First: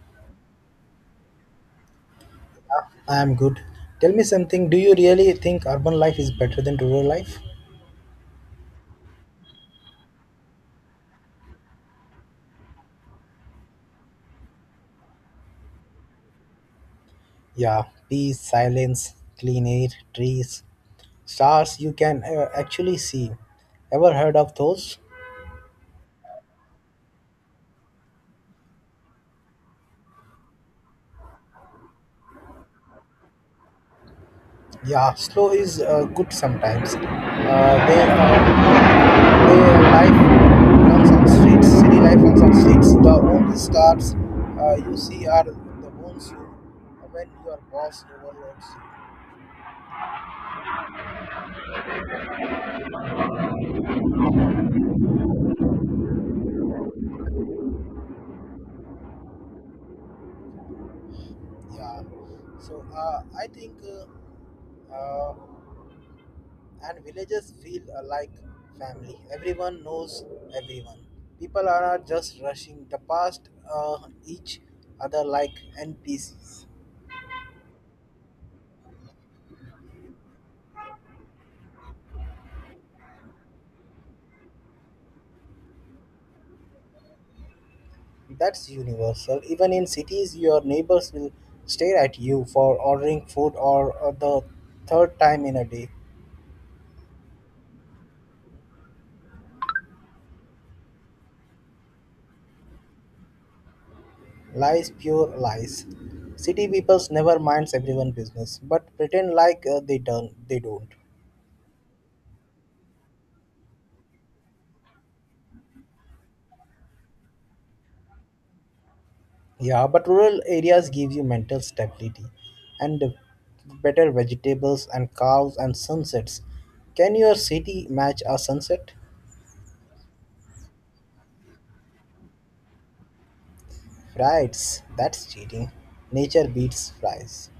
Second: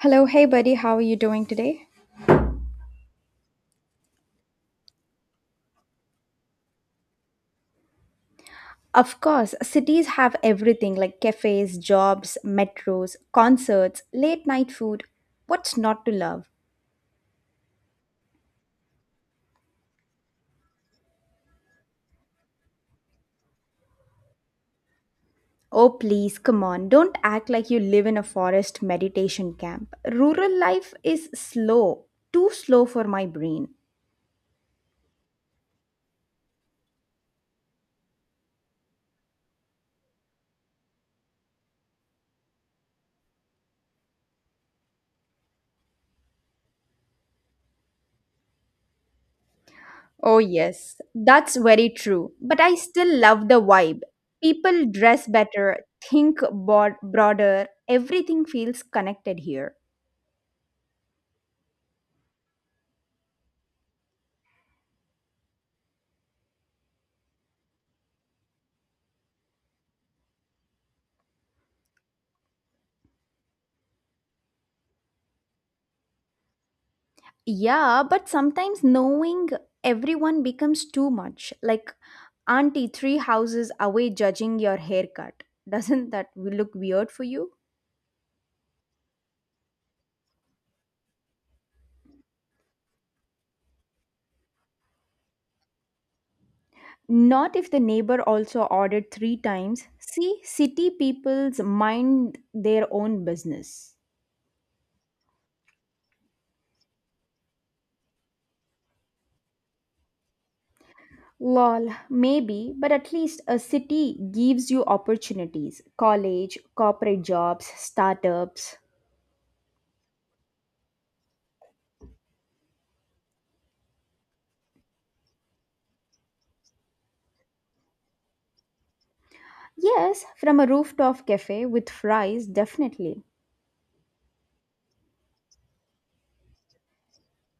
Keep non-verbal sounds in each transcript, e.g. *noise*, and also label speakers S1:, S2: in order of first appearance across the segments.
S1: Hello, hey buddy, how are you doing today?
S2: I am good. Tell me something. Do you really think urban life is better than rural life?
S1: Of course, cities have everything like cafes, jobs, metros, concerts, late night food. What's not to love?
S2: Yeah, peace, silence, clean air, trees, stars you can actually see. Ever heard of those?
S1: Oh, please, come on, don't act like you live in a forest meditation camp. Rural life is slow, too slow for my brain.
S2: Yeah, slow is good sometimes. They life runs on streets, city life runs on streets. The only stars you see are the ones you when your boss overloads you.
S1: Oh, yes, that's very true, but I still love the vibe. People dress better, think broader, everything feels connected here.
S2: Yeah, so I think. Uh, uh, and villages feel like family. Everyone knows everyone. People are not just rushing the past each other like NPCs.
S1: Yeah, but sometimes knowing everyone becomes too much. Like auntie three houses away judging your haircut. *laughs* Doesn't that look weird for you?
S2: That's universal. Even in cities, your neighbors will stare at you for ordering food or the third time in a day.
S1: Not if the neighbor also ordered three times. See, city people's mind their own business.
S2: Lies, pure lies. City people's never minds everyone business, but pretend like they don't. They don't.
S1: Lol, maybe, but at least a city gives you opportunities college, corporate jobs, startups.
S2: Yeah, but rural areas give you mental stability and better vegetables and cows and sunsets. Can your city match a sunset?
S1: Yes, from a rooftop cafe with fries, definitely.
S2: Right, that's cheating. Nature beats flies.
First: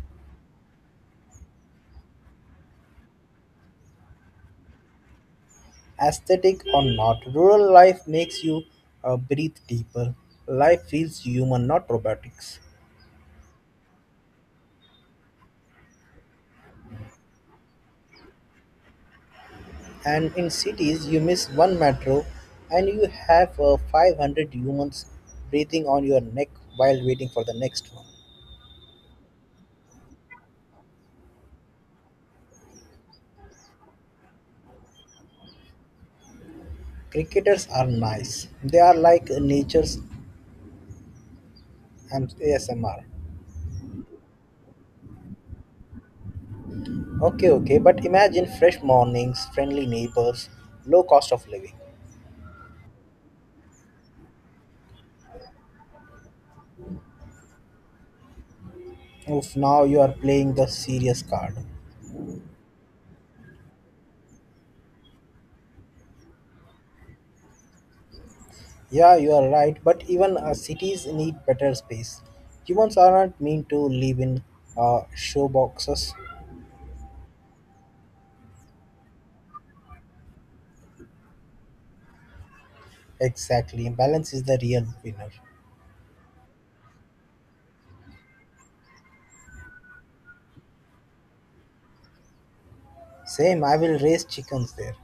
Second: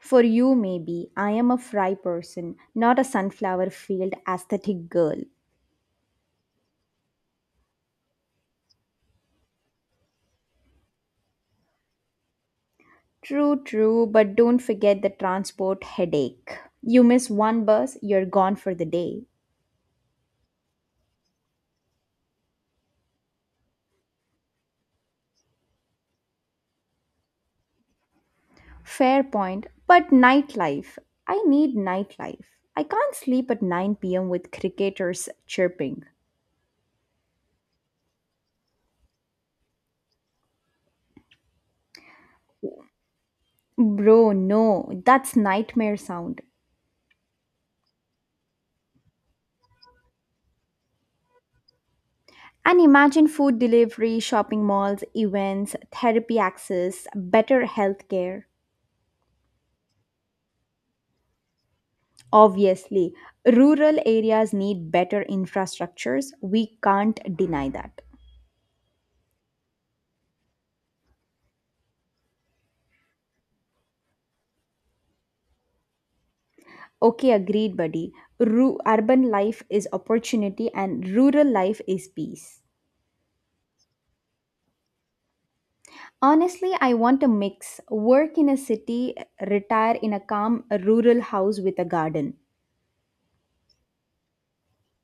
S1: For you, maybe. I am a fry person, not a sunflower field aesthetic girl.
S2: Aesthetic or not, rural life makes you breathe deeper. Life feels human, not robotics.
S1: True, true, but don't forget the transport headache. You miss one bus, you're gone for the day.
S2: And in cities, you miss one metro and you have 500 humans breathing on your neck while waiting for the next one.
S1: Fair point, but nightlife. I need nightlife. I can't sleep at 9 p.m. with cricketers chirping.
S2: Cricketers are nice. They are like nature's ASMR.
S1: Bro, no, that's nightmare sound.
S2: Okay, okay, but imagine fresh mornings, friendly neighbors, low cost of living.
S1: And imagine food delivery, shopping malls, events, therapy access, better healthcare.
S2: Oof, now you are playing the serious card.
S1: Obviously, rural areas need better infrastructures. We can't deny that.
S2: Yeah, you are right, but even cities need better space. Humans are not meant to live in show boxes.
S1: Okay, agreed, buddy. Urban life is opportunity and rural life is peace.
S2: Exactly, balance is the real winner.
S1: Honestly, I want a mix work in a city, retire in a calm rural house with a garden.
S2: Same, I will raise chickens there.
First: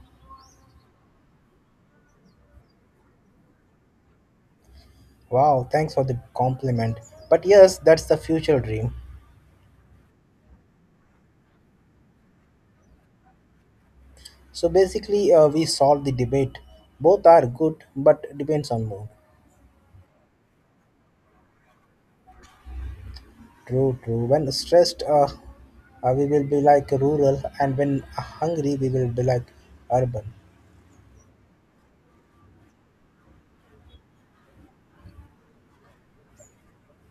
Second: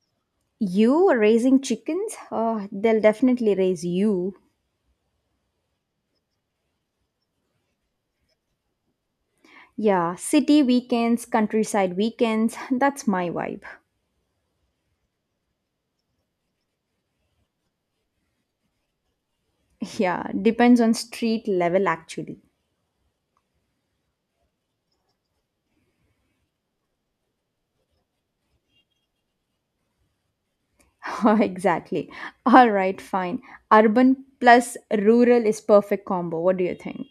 S1: You raising chickens? Oh, they'll definitely raise you.
S2: Wow, thanks for the compliment. But yes, that's the future dream.
S1: Yeah, city weekends, countryside weekends. That's my vibe.
S2: So basically, we solve the debate. Both are good, but depends on mood.
S1: *laughs* Yeah, depends on street level actually.
S2: True, true. When stressed, we will be like rural, and when hungry, we will be like urban.
S1: *laughs* Exactly. All right, fine. Urban plus rural is perfect combo. What do you think?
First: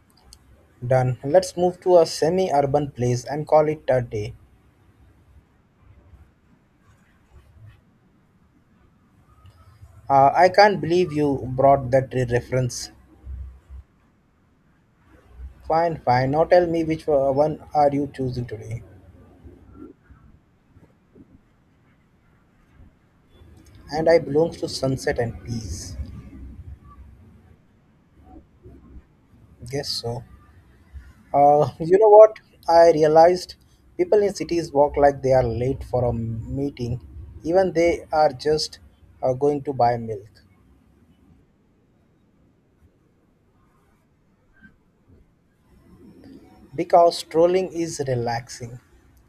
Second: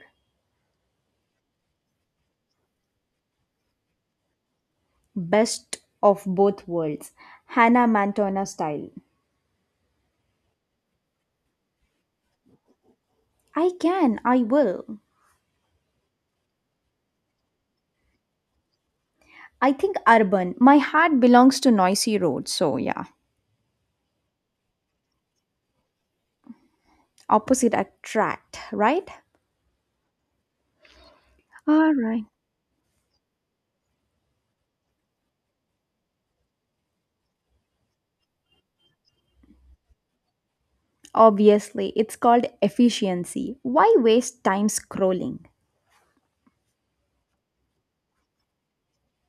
S2: Done. Let's move to a semi-urban place and call it a day.
S1: Best of both worlds. Hannah Montana style.
S2: I can't believe you brought that reference.
S1: I can, I will.
S2: Fine, fine. Now tell me which one are you choosing today?
S1: I think urban. My heart belongs to noisy roads, so yeah.
S2: And I belongs to sunset and peace.
S1: Opposite attract, right?
S2: Guess so.
S1: All
S2: You know
S1: right.
S2: what? I realized people in cities walk like they are late for a meeting, even they are just going to buy milk,
S1: Obviously, it's called efficiency. Why waste time scrolling?
S2: because strolling is relaxing.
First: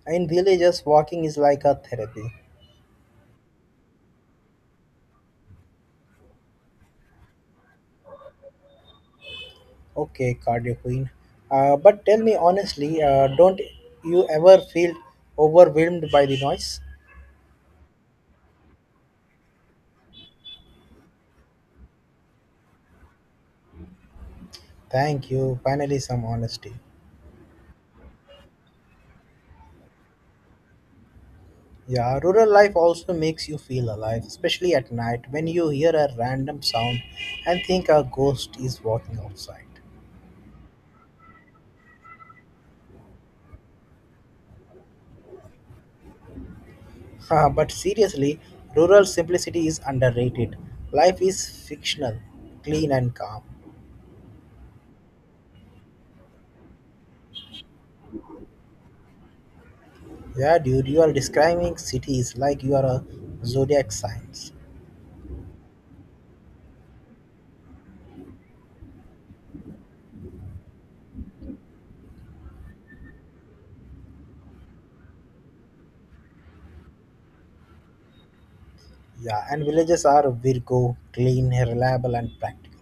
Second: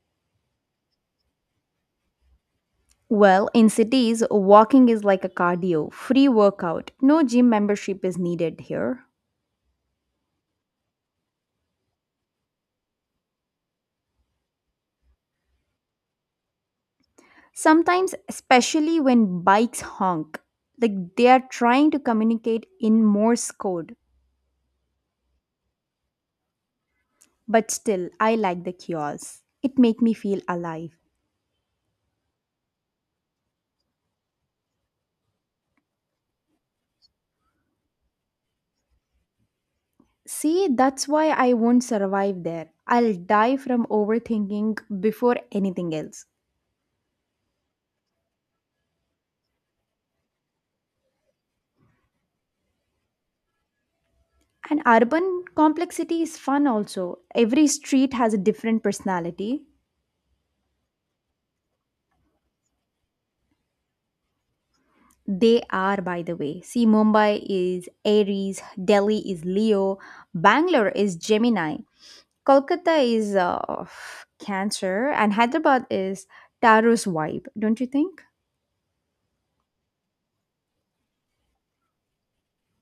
S2: In villages, walking is like a therapy.
S1: Well, in cities, walking is like a cardio, free workout. No gym membership is needed here.
S2: Okay, cardio queen. But tell me honestly, don't you ever feel overwhelmed by the noise?
S1: Sometimes, especially when bikes honk, like they are trying to communicate in Morse code.
S2: Thank you. Finally, some honesty.
S1: But still, I like the chaos. It make me feel alive.
S2: Yeah, rural life also makes you feel alive, especially at night when you hear a random sound and think a ghost is walking outside.
S1: See, that's why I won't survive there. I'll die from overthinking before anything else.
S2: *laughs* But seriously, rural simplicity is underrated. Life is fictional, clean, and calm.
S1: And urban complexity is fun also. Every street has a different personality.
S2: Yeah, dude, you are describing cities like you are a zodiac signs.
S1: They are, by the way. See, Mumbai is Aries, Delhi is Leo, Bangalore is Gemini. Kolkata is cancer and Hyderabad is Taro's vibe, don't you think?
S2: Yeah, and villages are Virgo, clean, reliable, and practical.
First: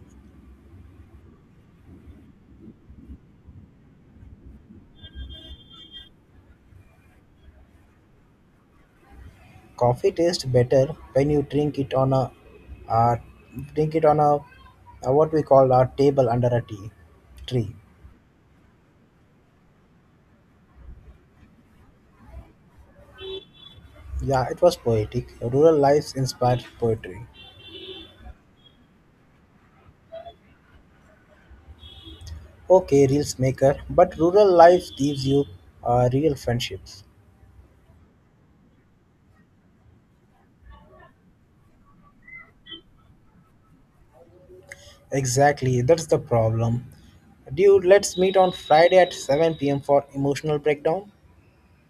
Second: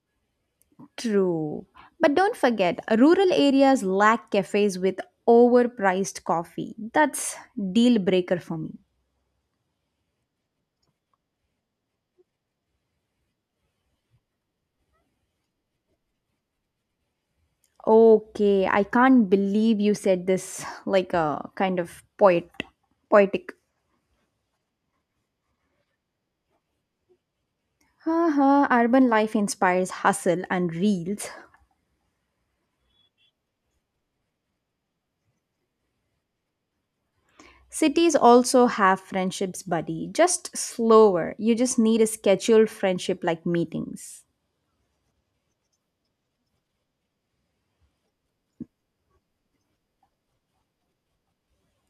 S1: True. But don't forget, rural areas lack cafes with overpriced coffee. That's deal breaker for me.
S2: Coffee tastes better when you drink it on a uh, what we call a table under a tea tree.
S1: Okay, I can't believe you said this like a kind of poetic.
S2: Yeah, it was poetic. Rural life inspired poetry.
S1: Haha, urban life inspires hustle and reels.
S2: Okay, reels maker, but rural life gives you real friendships.
S1: Cities also have friendships, buddy, just slower. You just need a scheduled friendship like meetings.
S2: Exactly, that's the problem. Dude, let's meet on Friday at 7 p.m. for emotional breakdown.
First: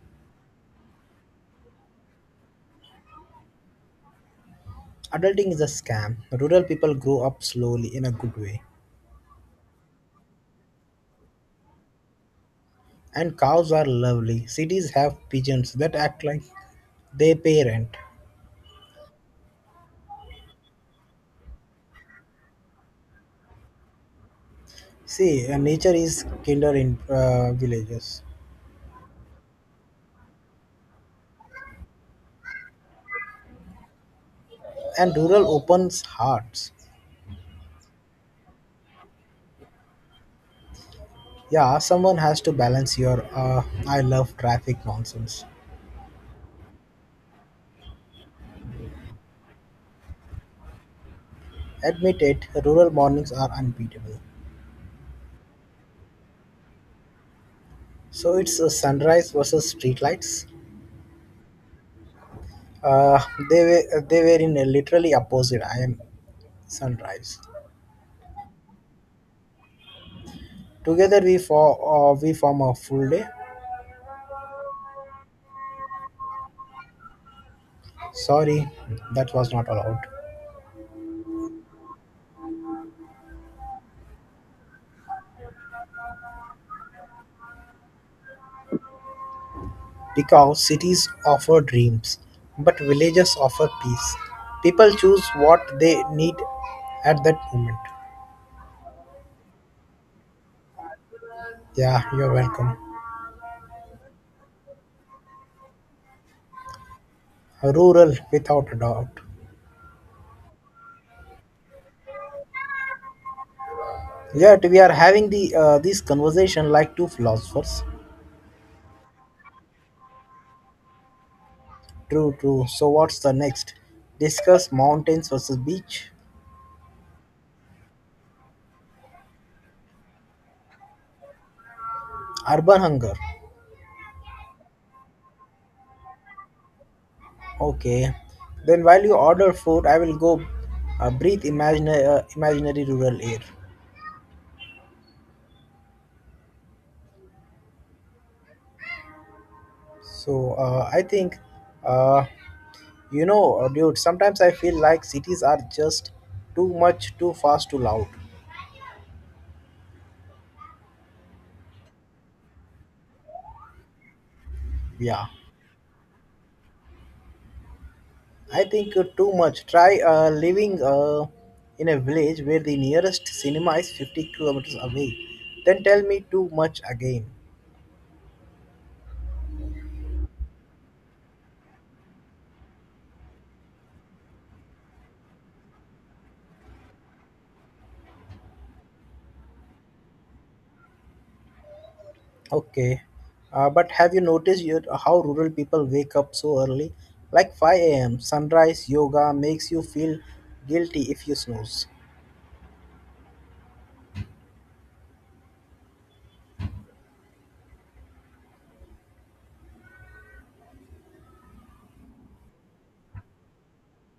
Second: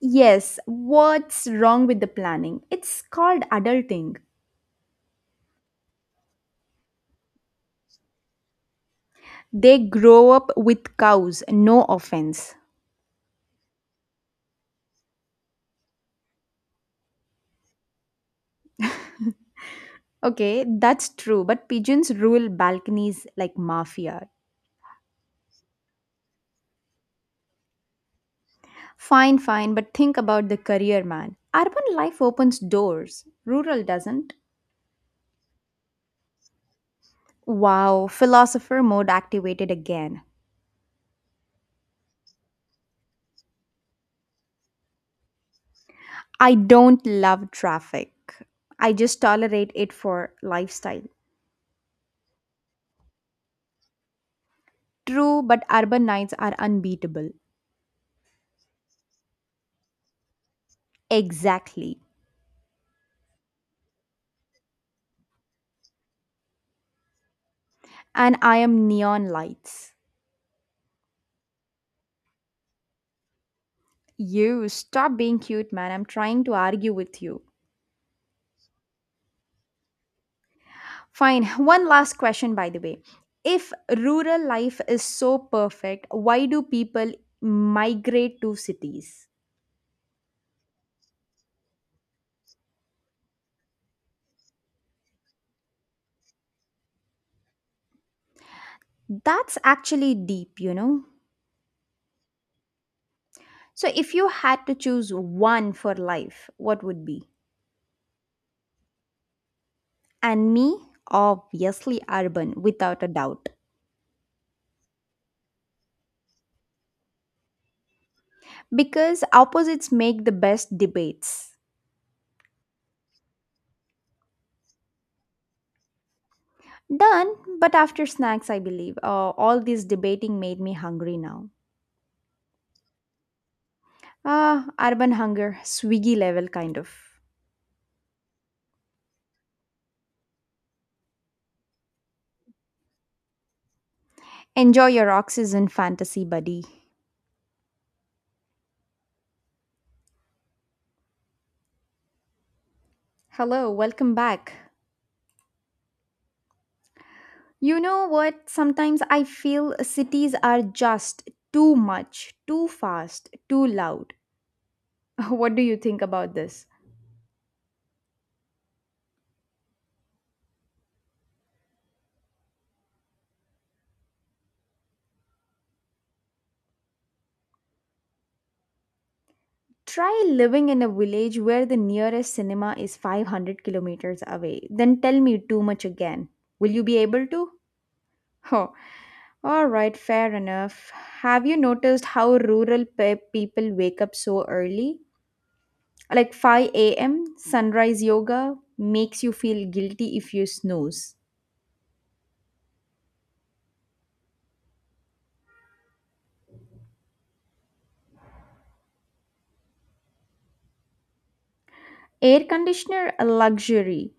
S1: Yes, what's wrong with the planning? It's called adulting.
S2: Adulting is a scam. Rural people grow up slowly in a good way.
S1: They grow up with cows, no offense.
S2: And cows are lovely. Cities have pigeons that act like they pay rent.
S1: Okay, that's true, but pigeons rule balconies like mafia.
S2: See, nature is kinder in villages,
S1: Fine, fine, but think about the career man. Urban life opens doors, rural doesn't.
S2: and rural opens hearts.
S1: Wow, philosopher mode activated again.
S2: Yeah, someone has to balance your "I love traffic" nonsense.
S1: I don't love traffic. I just tolerate it for lifestyle.
S2: Admit it, rural mornings are unbeatable.
S1: True, but urban nights are unbeatable.
S2: So it's sunrise versus streetlights.
S1: Exactly.
S2: Uh, they were in a literally opposite. I am sunrise.
S1: And I am neon lights.
S2: Together we for we form a full day.
S1: You stop being cute, man. I'm trying to argue with you.
S2: Sorry, that was not allowed.
S1: Fine. One last question, by the way. If rural life is so perfect, why do people migrate to cities?
S2: Because cities offer dreams, but villages offer peace. People choose what they need at that moment.
S1: That's actually deep, you know?
S2: Yeah, you're welcome.
S1: So, if you had to choose one for life, what would be?
S2: Rural, without a doubt.
S1: And me, obviously urban, without a doubt.
S2: Yet we are having the this conversation like two philosophers.
S1: Because opposites make the best debates.
S2: True, true. So what's the next? Discuss mountains versus beach.
S1: Done, but after snacks, I believe. All this debating made me hungry now.
S2: Urban hunger.
S1: Ah, urban hunger, swiggy level kind of.
S2: Okay. Then while you order food, I will go breathe imaginary rural air.
S1: Enjoy your oxygen fantasy, buddy.
S2: So I think uh, You know,
S1: Hello,
S2: Dude,
S1: welcome
S2: sometimes I
S1: back.
S2: feel like cities are just too much, too fast, too
S1: You
S2: loud.
S1: know what? Sometimes I feel cities are just too much, too fast, too loud.
S2: Yeah,
S1: *laughs* What do you think about this?
S2: I think too much. Try living in a village where the nearest cinema is 50 kilometers away. Then tell me too much again.
S1: Try living in a village where the nearest cinema is 500 kilometers away. Then tell me too much again. Will you be able to? *laughs* Oh, all right, fair enough. Have you noticed how rural
S2: Okay,
S1: people
S2: but
S1: wake
S2: have
S1: up
S2: you
S1: so
S2: noticed your,
S1: early?
S2: how rural people wake up
S1: Like
S2: so early?
S1: 5 a.m.,
S2: Like 5
S1: sunrise
S2: a.m.
S1: yoga
S2: sunrise
S1: makes
S2: yoga
S1: you
S2: makes
S1: feel
S2: you
S1: guilty
S2: feel
S1: if you
S2: guilty
S1: snooze.
S2: if you snooze.
S1: Air conditioner, a luxury.